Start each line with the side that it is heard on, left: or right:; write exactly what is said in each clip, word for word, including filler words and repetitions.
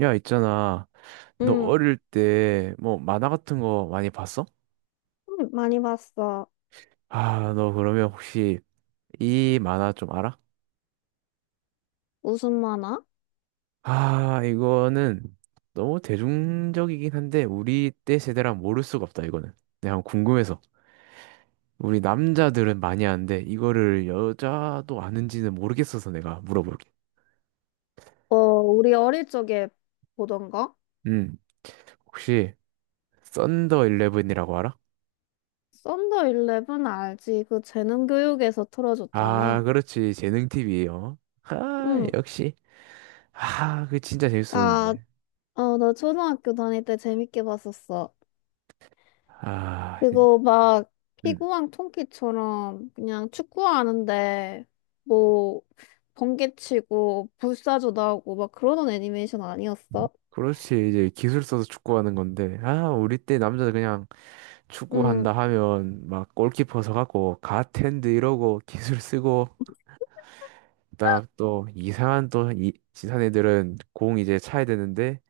right: 야, 있잖아. 너
left: 응,
right: 어릴 때 뭐 만화 같은 거 많이 봤어?
left: 응, 많이 봤어.
right: 아, 너 그러면 혹시 이 만화 좀 알아?
left: 무슨 만화?
right: 아, 이거는 너무 대중적이긴 한데 우리 때 세대랑 모를 수가 없다, 이거는. 내가 한번 궁금해서. 우리 남자들은 많이 아는데 이거를 여자도 아는지는 모르겠어서 내가 물어볼게.
left: 어, 우리 어릴 적에 보던 거?
right: 음, 혹시 썬더 일레븐이라고 알아?
left: 썬더 일레븐 알지? 그 재능 교육에서 틀어줬잖아.
right: 아, 그렇지. 재능 티비예요. 아,
left: 응,
right: 역시. 아, 그 진짜
left: 나,
right: 재밌었는데.
left: 어, 나 초등학교 다닐 때 재밌게 봤었어.
right: 아, 이-
left: 그거 막
right: 음,
left: 피구왕 통키처럼 그냥 축구하는데 뭐 번개치고 불사조 나오고 막 그러던 애니메이션 아니었어?
right: 그렇지. 이제 기술 써서 축구하는 건데. 아, 우리 때 남자들 그냥
left: 응,
right: 축구한다 하면 막 골키퍼 서갖고 갓핸드 이러고 기술 쓰고 딱 또 이상한 또 이, 지산 애들은 공 이제 차야 되는데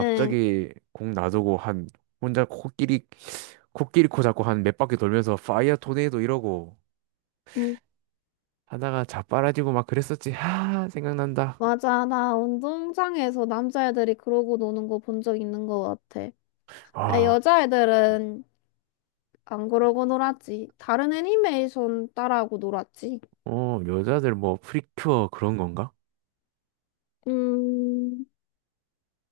left: 응.
right: 공 놔두고 한 혼자 코끼리 코끼리 코 잡고 한 몇 바퀴 돌면서 파이어 토네이도 이러고 하다가 자빠라지고 막 그랬었지. 아, 생각난다.
left: 맞아. 나 운동장에서 남자애들이 그러고 노는 거 본 적 있는 거 같아. 아,
right: 아,
left: 여자애들은 안 그러고 놀았지. 다른 애니메이션 따라하고 놀았지.
right: 어, 여자들 뭐 프리큐어 그런 건가?
left: 음,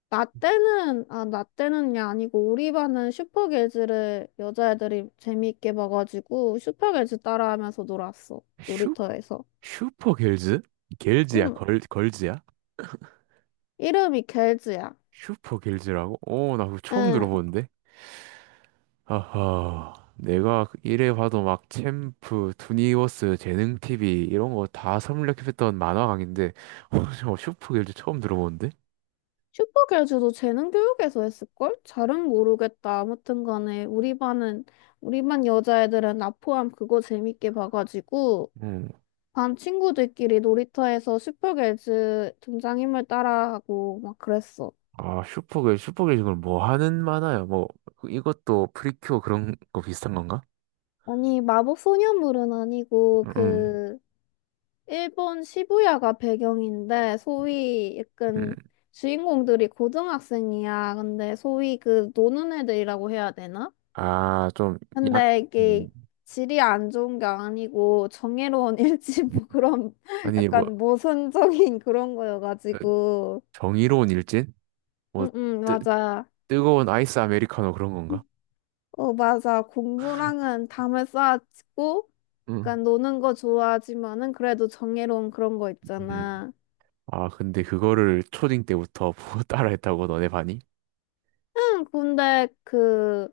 left: 나 때는, 아, 나 때는 게 아니고, 우리 반은 슈퍼개즈를 여자애들이 재미있게 봐가지고, 슈퍼개즈 따라하면서 놀았어. 놀이터에서.
right: 슈퍼 길즈? 길즈야,
left: 응,
right: 걸, 걸즈야?
left: 이름이 개즈야.
right: 슈퍼 길즈라고? 오, 나 그거 처음
left: 응.
right: 들어보는데? 아하, 내가 이래 봐도 막 챔프, 투니버스, 재능 티비 이런 거 다 섭렵했던 만화 강인데, 어, 저 슈퍼 길즈 처음 들어보는데?
left: 슈퍼 교주도 재능 교육에서 했을걸? 잘은 모르겠다. 아무튼 간에 우리 반은 우리 반 여자애들은 나 포함 그거 재밌게 봐가지고
right: 음,
left: 반 친구들끼리 놀이터에서 슈퍼 교주 등장인물 따라하고 막 그랬어.
right: 아, 슈퍼 길즈, 슈퍼 길즈 그럼 뭐 하는 만화야? 뭐, 이것도 프리큐어 그런 거 비슷한 건가?
left: 아니 마법 소녀물은 아니고
right: 음,
left: 그 일본 시부야가 배경인데 소위
right: 음,
left: 약간 주인공들이 고등학생이야. 근데 소위 그 노는 애들이라고 해야 되나?
right: 아, 좀, 양,
left: 근데
right: 음.
left: 이게 질이 안 좋은 게 아니고 정의로운 일치 뭐 그런
right: 아니, 뭐,
left: 약간 모순적인 그런
right: 어,
left: 거여가지고
right: 정의로운 일진? 뭐,
left: 응응
right: 뜨,
left: 맞아
right: 뜨거운 아이스 아메리카노 그런 건가?
left: 어 맞아 공부랑은 담을 쌓아치고
right: 응.
left: 약간 노는 거 좋아하지만은 그래도 정의로운 그런 거
right: 음.
left: 있잖아
right: 아, 근데 그거를 초딩 때부터 보고 따라했다고 너네 반이?
left: 응 근데 그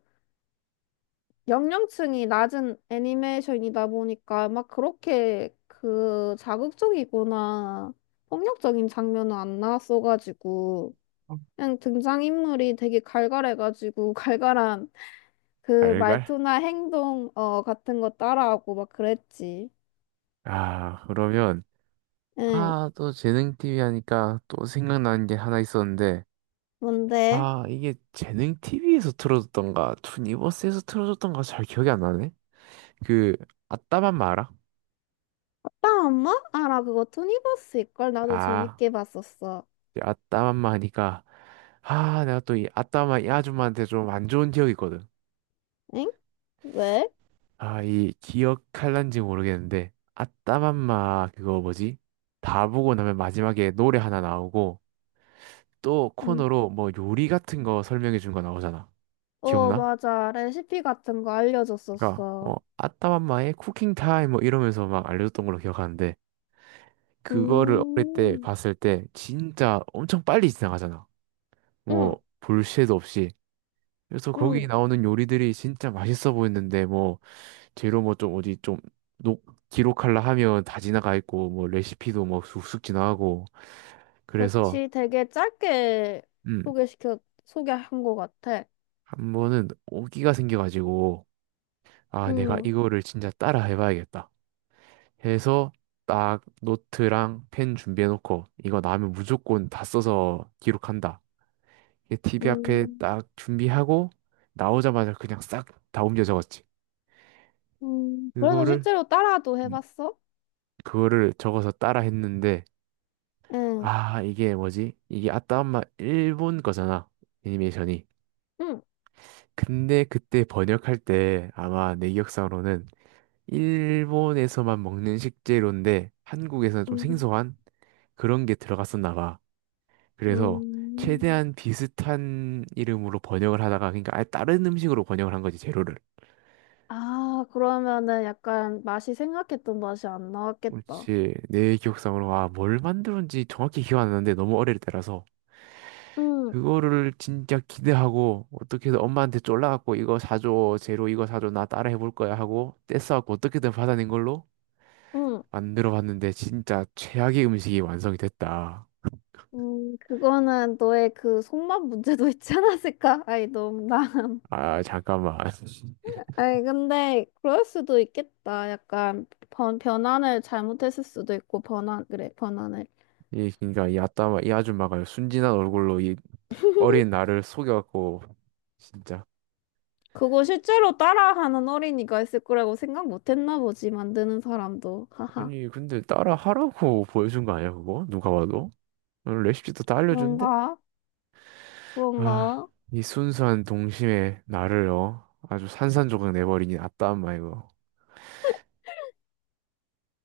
left: 연령층이 낮은 애니메이션이다 보니까 막 그렇게 그 자극적이거나 폭력적인 장면은 안 나왔어가지고
right: 어,
left: 그냥 등장인물이 되게 갈갈해가지고 갈갈한 그
right: 알갈?
left: 말투나 행동 어 같은 거 따라하고 막 그랬지.
right: 아, 그러면
left: 응.
right: 아, 또 재능 티비 하니까 또 생각나는 게 하나 있었는데
left: 뭔데?
right: 아, 이게 재능 티비에서 틀어줬던가 투니버스에서 틀어줬던가 잘 기억이 안 나네. 그 아따맘마 알아?
left: 나 엄마? 아, 나 그거 투니버스 일걸 나도
right: 아,
left: 재밌게 봤었어.
right: 이제 아따맘마 하니까 아, 내가 또 이 아따맘마 이 아줌마한테 좀 안 좋은 기억이 있거든.
left: 응? 왜?
right: 아, 이 기억할란지 모르겠는데 아따맘마 그거 뭐지? 다 보고 나면 마지막에 노래 하나 나오고 또
left: 음.
right: 코너로 뭐 요리 같은 거 설명해 준 거 나오잖아.
left: 어,
right: 기억나?
left: 맞아. 레시피 같은 거
right: 그러니까
left: 알려줬었어.
right: 뭐 아따맘마의 쿠킹 타임 뭐 이러면서 막 알려줬던 걸로 기억하는데 그거를 어릴 때
left: 음,
right: 봤을 때 진짜 엄청 빨리 지나가잖아.
left: 응,
right: 뭐 볼 새도 없이. 그래서
left: 응.
right: 거기 나오는 요리들이 진짜 맛있어 보였는데 뭐 재료 뭐 좀 어디 좀 녹, 기록할라 하면 다 지나가 있고 뭐 레시피도 뭐 쑥쑥 지나가고 그래서
left: 그치. 되게 짧게
right: 음,
left: 소개시켜, 소개한 것 같아.
right: 한 번은 오기가 생겨가지고 아 내가
left: 응,
right: 이거를 진짜 따라 해봐야겠다 해서 딱 노트랑 펜 준비해놓고 이거 나오면 무조건 다 써서 기록한다 이게 티비 앞에
left: 음.
right: 딱 준비하고 나오자마자 그냥 싹 다 옮겨 적었지.
left: 음, 그래서
right: 그거를
left: 실제로 따라도
right: 음,
left: 해봤어?
right: 그거를 적어서 따라 했는데
left: 응,
right: 아, 이게 뭐지? 이게 아따 엄마 일본 거잖아. 애니메이션이.
left: 응,
right: 근데 그때 번역할 때 아마 내 기억상으로는 일본에서만 먹는 식재료인데 한국에서는 좀
left: 응.
right: 생소한 그런 게 들어갔었나 봐. 그래서
left: 음,
right: 최대한 비슷한 이름으로 번역을 하다가 그러니까 아예 다른 음식으로 번역을 한 거지, 재료를.
left: 아, 그러면은 약간 맛이 생각했던 맛이 안 나왔겠다.
right: 그렇지. 내 기억상으로 아, 뭘 만들었는지 정확히 기억 안 나는데 너무 어릴 때라서
left: 응,
right: 그거를 진짜 기대하고 어떻게 든 엄마한테 쫄라갖고 이거 사줘 제로 이거 사줘 나 따라 해볼 거야 하고 떼써갖고 어떻게든 받아낸 걸로
left: 응.
right: 만들어 봤는데 진짜 최악의 음식이 완성이 됐다.
left: 음, 그거는 너의 그 손맛 문제도 있지 않았을까? 아이, 너무 나.
right: 아 잠깐만.
left: 아이, 근데 그럴 수도 있겠다. 약간 번, 변환을 잘못했을 수도 있고, 변환 그래, 변환을
right: 이 그러니까 이 아따마 이 아줌마가 순진한 얼굴로 이 어린 나를 속여갖고 진짜
left: 그거 실제로 따라하는 어린이가 있을 거라고 생각 못 했나 보지, 만드는 사람도.
right: 아니 근데 따라 하라고 보여준 거 아니야 그거 누가 봐도 어, 레시피도 다 알려준데.
left: 뭔가
right: 아,
left: 그런가?
right: 이 순수한 동심에 나를요. 아주 산산조각 내버리니 아따 엄마 이거.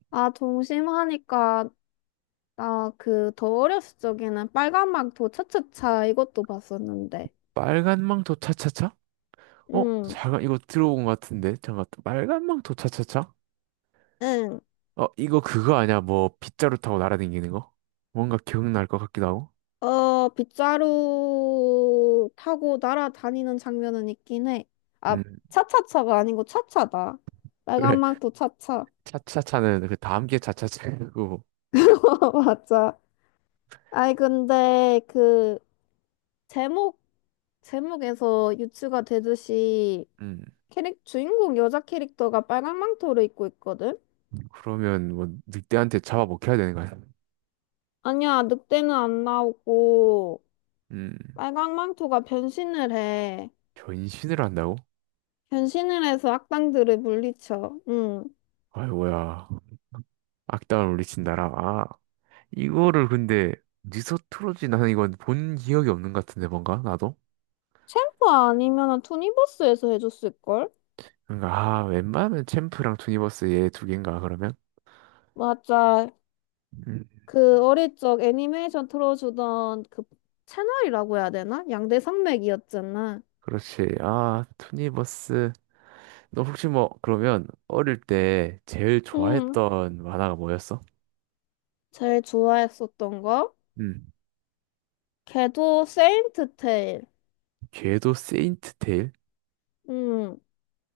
left: 아, 동심하니까 나 그 더 어렸을 적에는 빨간막 도차차차 이것도 봤었는데.
right: 빨간 망토 차차차? 어?
left: 응,
right: 잠깐 이거 들어본 것 같은데. 잠깐 빨간 망토 차차차?
left: 응.
right: 어, 이거 그거 아니야? 뭐 빗자루 타고 날아다니는 거? 뭔가 기억날 것 같기도 하고.
left: 어, 빗자루 타고 날아다니는 장면은 있긴 해. 아,
right: 음,
left: 차차차가 아니고 차차다.
right: 그래.
left: 빨간막 도차차.
right: 차차차는 그 다음 게 차차차고.
left: 맞아. 아이, 근데 그 제목, 제목에서 유추가 되듯이
right: 음,
left: 캐릭, 주인공 여자 캐릭터가 빨간 망토를 입고 있거든?
right: 그러면 뭐 늑대한테 잡아먹혀야 되는 거야.
left: 아니야, 늑대는 안 나오고
right: 음,
left: 빨강망토가 변신을 해.
right: 변신을 한다고?
left: 변신을 해서 악당들을 물리쳐. 응.
right: 아이 뭐야. 악당을 물리친 나라. 이거를 근데 니서트로지 나는 이건 본 기억이 없는 것 같은데 뭔가 나도
left: 챔프 아니면 투니버스에서 해줬을걸?
right: 그러니까 아 웬만하면 챔프랑 투니버스 얘 두 개인가 그러면
left: 맞아.
right: 음
left: 그 어릴 적 애니메이션 틀어주던 그 채널이라고 해야 되나? 양대 산맥이었잖아.
right: 그렇지 아 투니버스. 너 혹시 뭐 그러면 어릴 때 제일
left: 응.
right: 좋아했던 만화가 뭐였어?
left: 제일 좋아했었던 거?
right: 음
left: 걔도 세인트 테일.
right: 궤도 세인트 테일
left: 응.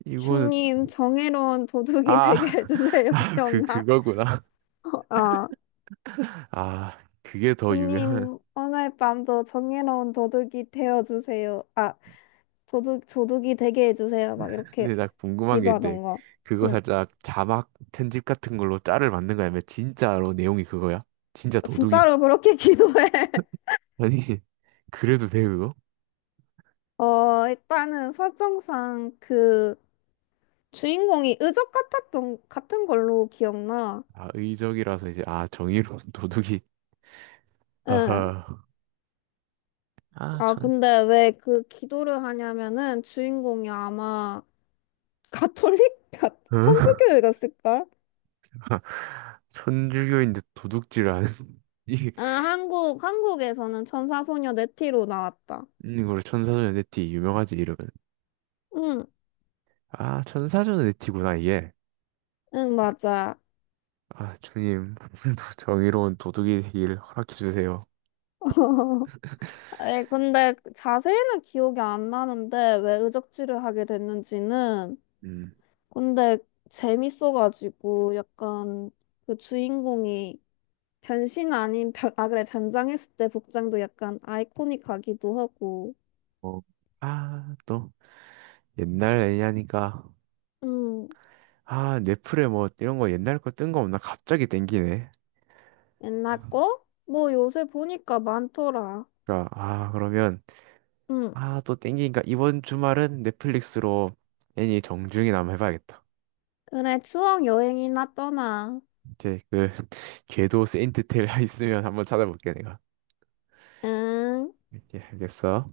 right: 이거는
left: 주님, 정의로운 도둑이
right: 아
left: 되게 해주세요.
right: 아 그
left: 기억나?
right: 그거구나.
left: 어. 아.
right: 아 그게 더 유명한
left: 주님, 오늘 밤도 정의로운 도둑이 되어주세요. 아, 도둑, 도둑이 되게 해주세요. 막 이렇게
right: 근데 나 궁금한 게 있는데
left: 기도하던가.
right: 그거
left: 응,
right: 살짝 자막 편집 같은 걸로 짤을 만든 거야? 아니면 진짜로 내용이 그거야? 진짜 도둑이?
left: 진짜로 그렇게 기도해.
right: 아니. 그래도 돼 그거?
left: 어, 일단은 설정상 그 주인공이 의적 같았던, 같은 걸로 기억나.
right: 아 의적이라서 이제 아 정의로운 도둑이
left: 응.
right: 하하
left: 아,
right: 아전
left: 근데 왜 그 기도를 하냐면은 주인공이 아마 가톨릭? 가-
right: 어?
left: 천주교회 갔을걸?
right: 천주교인데 도둑질 하는 이
left: 아, 한국, 한국에서는 천사소녀 네티로 나왔다.
right: 이걸 천사전의 네티 유명하지 이러면
left: 응.
right: 아 천사전의 네티구나 이게.
left: 응, 맞아.
right: 아 주님, 오늘도 정의로운 도둑이 되길 허락해 주세요.
left: 에 근데 자세히는 기억이 안 나는데 왜 의적지를 하게 됐는지는
right: 음
left: 근데 재밌어가지고 약간 그 주인공이 변신 아닌 변, 아 그래 변장했을 때 복장도 약간 아이코닉하기도 하고
right: 어아또 옛날 애니 하니까
left: 응
right: 아 넷플에 뭐 이런 거 옛날 거 뜬 거 없나 갑자기 땡기네.
left: 옛날 거? 뭐 요새 보니까 많더라.
right: 그러니까 아 그러면
left: 응
right: 아 또 땡기니까 이번 주말은 넷플릭스로 애니 정중이나 한번 해봐야겠다.
left: 그래 추억 여행이나 떠나.
right: 오케이 그 궤도 세인트 테일 있으면 한번 찾아볼게 내가.
left: 응.
right: 오케이 알겠어.